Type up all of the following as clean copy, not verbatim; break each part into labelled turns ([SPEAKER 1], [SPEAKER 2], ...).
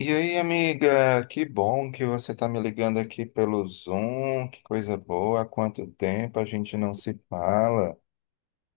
[SPEAKER 1] E aí, amiga, que bom que você está me ligando aqui pelo Zoom, que coisa boa, há quanto tempo a gente não se fala.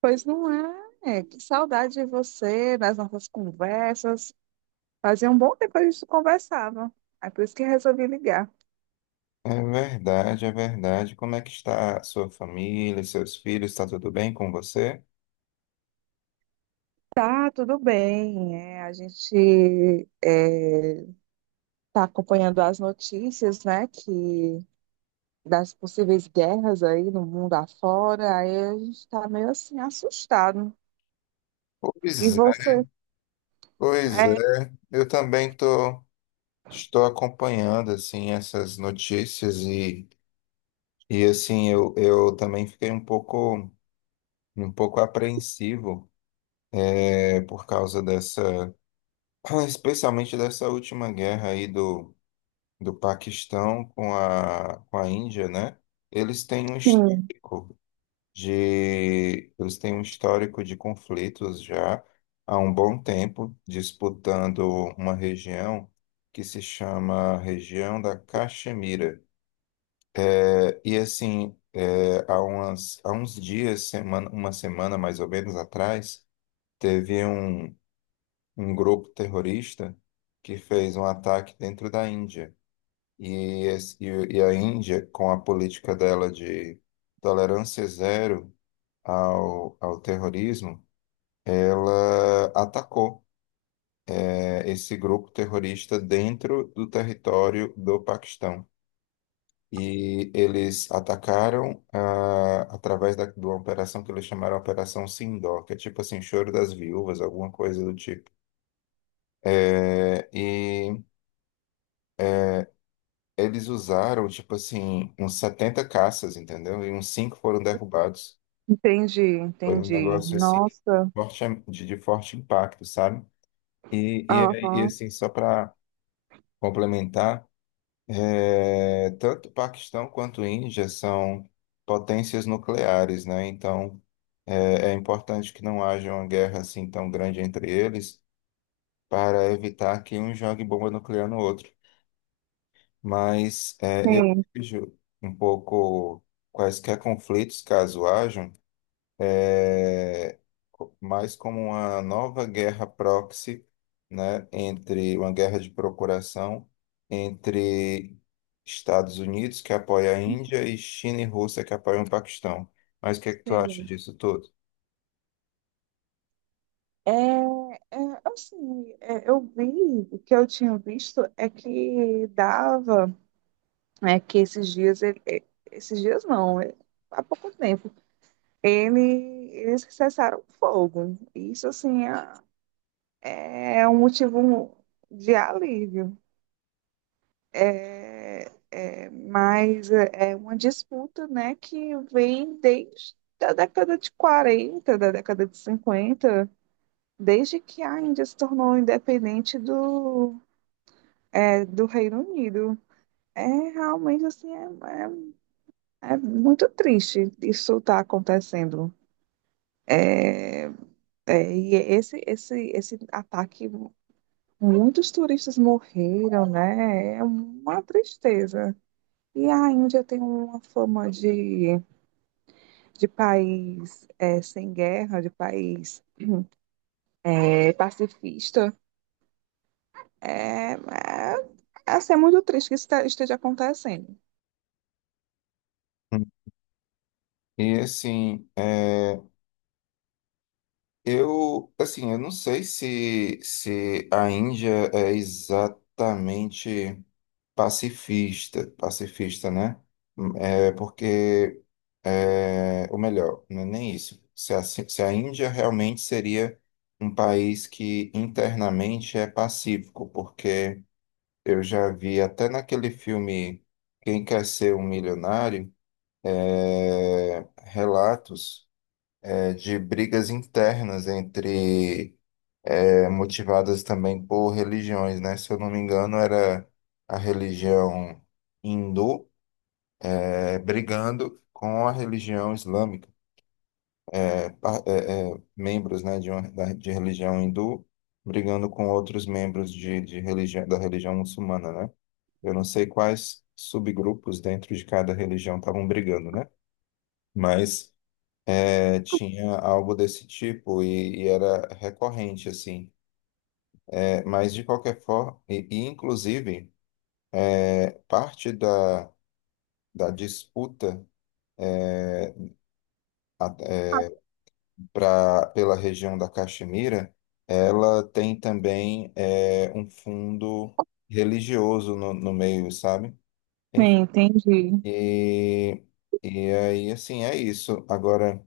[SPEAKER 2] Pois não é? É. Que saudade de você, das nossas conversas. Fazia um bom tempo que a gente não conversava. É por isso que resolvi ligar.
[SPEAKER 1] É verdade, é verdade. Como é que está a sua família, seus filhos, está tudo bem com você?
[SPEAKER 2] Tá, tudo bem. A gente está acompanhando as notícias, né, que das possíveis guerras aí no mundo afora. Aí a gente está meio assim assustado. E
[SPEAKER 1] Pois é,
[SPEAKER 2] você?
[SPEAKER 1] pois
[SPEAKER 2] É,
[SPEAKER 1] é. Eu também tô, estou acompanhando, assim, essas notícias, assim, eu também fiquei um pouco apreensivo, por causa dessa, especialmente dessa última guerra aí do Paquistão com a Índia, né? Eles têm um
[SPEAKER 2] sim,
[SPEAKER 1] histórico eles têm um histórico de conflitos já há um bom tempo, disputando uma região que se chama região da Caxemira. E assim, há uns dias, semana, uma semana mais ou menos atrás, teve um grupo terrorista que fez um ataque dentro da Índia. E a Índia, com a política dela de tolerância zero ao terrorismo, ela atacou esse grupo terrorista dentro do território do Paquistão. E eles atacaram através de uma operação que eles chamaram Operação Sindor, que é tipo assim, Choro das Viúvas, alguma coisa do tipo. E eles usaram, tipo assim, uns 70 caças, entendeu? E uns cinco foram derrubados.
[SPEAKER 2] entendi,
[SPEAKER 1] Foi um
[SPEAKER 2] entendi.
[SPEAKER 1] negócio assim,
[SPEAKER 2] Nossa,
[SPEAKER 1] forte, de forte impacto, sabe?
[SPEAKER 2] aham,
[SPEAKER 1] Assim, só para complementar, tanto Paquistão quanto Índia são potências nucleares, né? Então, é importante que não haja uma guerra assim tão grande entre eles para evitar que um jogue bomba nuclear no outro. Mas eu
[SPEAKER 2] sim,
[SPEAKER 1] vejo um pouco quaisquer conflitos, caso hajam. é, mais como uma nova guerra proxy, né, entre uma guerra de procuração entre Estados Unidos, que apoia a Índia, e China e Rússia, que apoiam o Paquistão. Mas o que é que tu acha
[SPEAKER 2] sim.
[SPEAKER 1] disso tudo?
[SPEAKER 2] É, é, assim, eu vi, o que eu tinha visto é que dava, é que esses dias, esses dias não, há pouco tempo, ele, eles cessaram o fogo. Isso, assim, é um motivo de alívio. É, mas é uma disputa, né, que vem desde a década de 40 da década de 50, desde que a Índia se tornou independente do Reino Unido. É realmente assim, é muito triste isso estar acontecendo. É, e esse ataque, muitos turistas morreram, né? É uma tristeza. E a Índia tem uma fama de, país, sem guerra, de país, pacifista. É, é, assim, é muito triste que isso esteja acontecendo.
[SPEAKER 1] Hum. E assim, eu, assim, eu não sei se a Índia é exatamente pacifista, pacifista, né? É porque, ou melhor, não é nem isso. Se a Índia realmente seria um país que internamente é pacífico, porque eu já vi até naquele filme Quem Quer Ser um Milionário, relatos, de brigas internas entre, motivadas também por religiões, né? Se eu não me engano, era a religião hindu brigando com a religião islâmica, membros, né, de religião hindu brigando com outros membros de religião, da religião muçulmana, né? Eu não sei quais subgrupos dentro de cada religião estavam brigando, né? Mas tinha algo desse tipo e era recorrente, assim. É, mas, de qualquer forma, inclusive, parte da, da disputa é, pela região da Caxemira, ela tem também um fundo religioso no meio, sabe?
[SPEAKER 2] Sim,
[SPEAKER 1] Enfim,
[SPEAKER 2] entendi.
[SPEAKER 1] E, e aí, assim, é isso. Agora,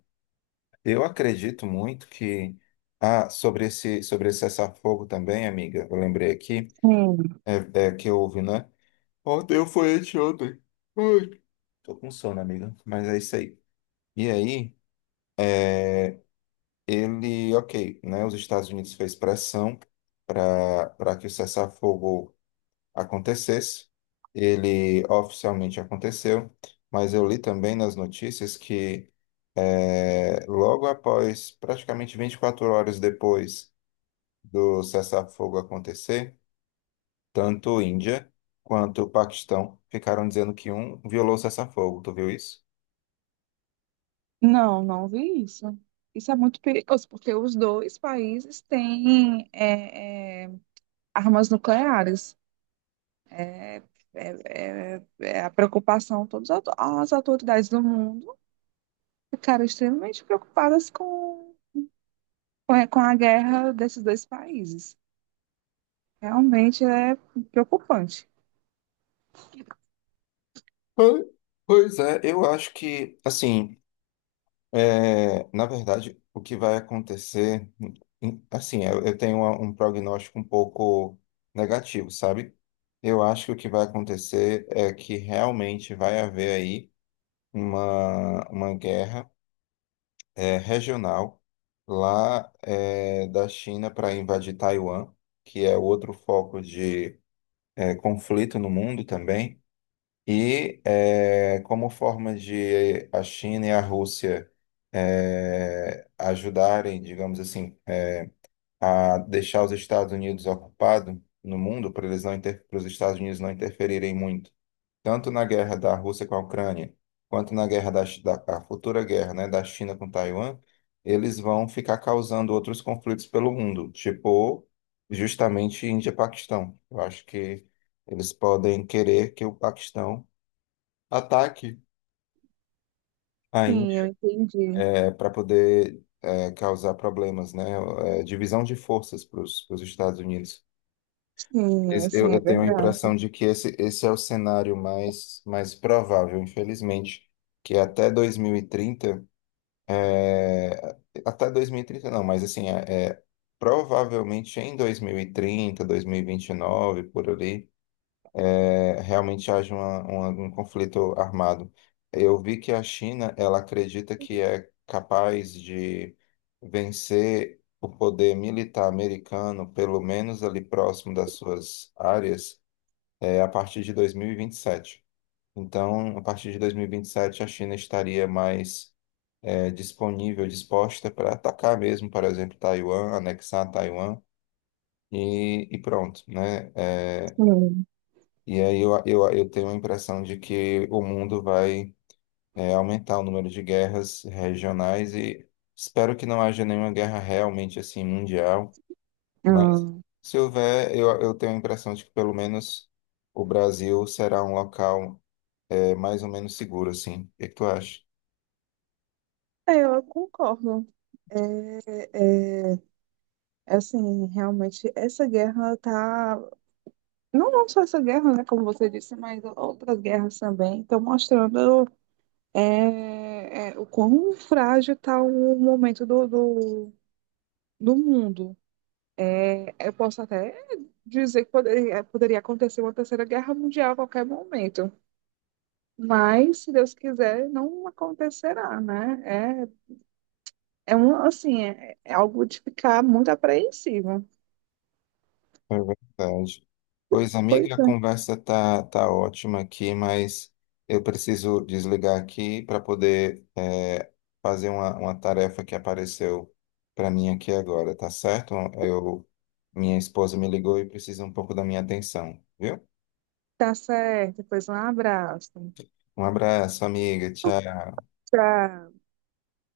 [SPEAKER 1] eu acredito muito que. Ah, sobre esse cessar-fogo também, amiga, eu lembrei aqui,
[SPEAKER 2] Sim.
[SPEAKER 1] é, que houve, né? Ontem foi anteontem. Ai, tô com sono, amiga, mas é isso aí. E aí. Ele, ok, né, os Estados Unidos fez pressão para que o cessar-fogo acontecesse. Ele oficialmente aconteceu, mas eu li também nas notícias que logo após, praticamente 24 horas depois do cessar-fogo acontecer, tanto Índia quanto o Paquistão ficaram dizendo que um violou o cessar-fogo. Tu viu isso?
[SPEAKER 2] Não, não vi isso. Isso é muito perigoso, porque os dois países têm, armas nucleares. É, é a preocupação. Todas as autoridades do mundo ficaram extremamente preocupadas com a guerra desses dois países. Realmente é preocupante.
[SPEAKER 1] Pois pois é, eu acho que, assim, É, na verdade, o que vai acontecer, assim, eu tenho um prognóstico um pouco negativo, sabe? Eu acho que o que vai acontecer é que realmente vai haver aí uma guerra, regional lá, da China para invadir Taiwan, que é outro foco de, conflito no mundo também. Como forma de a China e a Rússia ajudarem, digamos assim, a deixar os Estados Unidos ocupados no mundo, para eles não inter... para os Estados Unidos não interferirem muito, tanto na guerra da Rússia com a Ucrânia, quanto na guerra da, Chi- da a futura guerra, né, da China com Taiwan, eles vão ficar causando outros conflitos pelo mundo, tipo justamente Índia e Paquistão. Eu acho que eles podem querer que o Paquistão ataque à
[SPEAKER 2] Sim, eu
[SPEAKER 1] Índia
[SPEAKER 2] entendi.
[SPEAKER 1] para poder causar problemas, né? É, divisão de forças para os Estados Unidos.
[SPEAKER 2] Sim, assim,
[SPEAKER 1] Eu
[SPEAKER 2] é
[SPEAKER 1] tenho a
[SPEAKER 2] verdade.
[SPEAKER 1] impressão de que esse é o cenário mais, mais provável, infelizmente, que até 2030, é, até 2030 não, mas assim, provavelmente em 2030, 2029, por ali, É, realmente haja um conflito armado. Eu vi que a China, ela acredita que é capaz de vencer o poder militar americano, pelo menos ali próximo das suas áreas, a partir de dois mil e vinte e sete. Então, a partir de dois mil e vinte e sete a China estaria mais disposta para atacar mesmo, por exemplo, Taiwan, anexar Taiwan e pronto, né? É,
[SPEAKER 2] Sim.
[SPEAKER 1] e aí eu tenho a impressão de que o mundo vai aumentar o número de guerras regionais e espero que não haja nenhuma guerra realmente assim mundial,
[SPEAKER 2] Ah,
[SPEAKER 1] mas se houver, eu tenho a impressão de que pelo menos o Brasil será um local mais ou menos seguro, assim. O que que tu acha?
[SPEAKER 2] é, eu concordo. É, assim, realmente, essa guerra tá não, não só essa guerra, né, como você disse, mas outras guerras também estão mostrando, o quão frágil está o momento do mundo. Eu posso até dizer que poderia acontecer uma terceira guerra mundial a qualquer momento, mas se Deus quiser, não acontecerá, né? Assim, é algo de ficar muito apreensivo.
[SPEAKER 1] É verdade. Pois,
[SPEAKER 2] Pois
[SPEAKER 1] amiga, a
[SPEAKER 2] é,
[SPEAKER 1] conversa tá, tá ótima aqui, mas eu preciso desligar aqui para poder fazer uma tarefa que apareceu para mim aqui agora, tá certo? Eu, minha esposa me ligou e precisa um pouco da minha atenção, viu?
[SPEAKER 2] tá certo. Pois um abraço.
[SPEAKER 1] Um abraço, amiga. Tchau.
[SPEAKER 2] Tchau.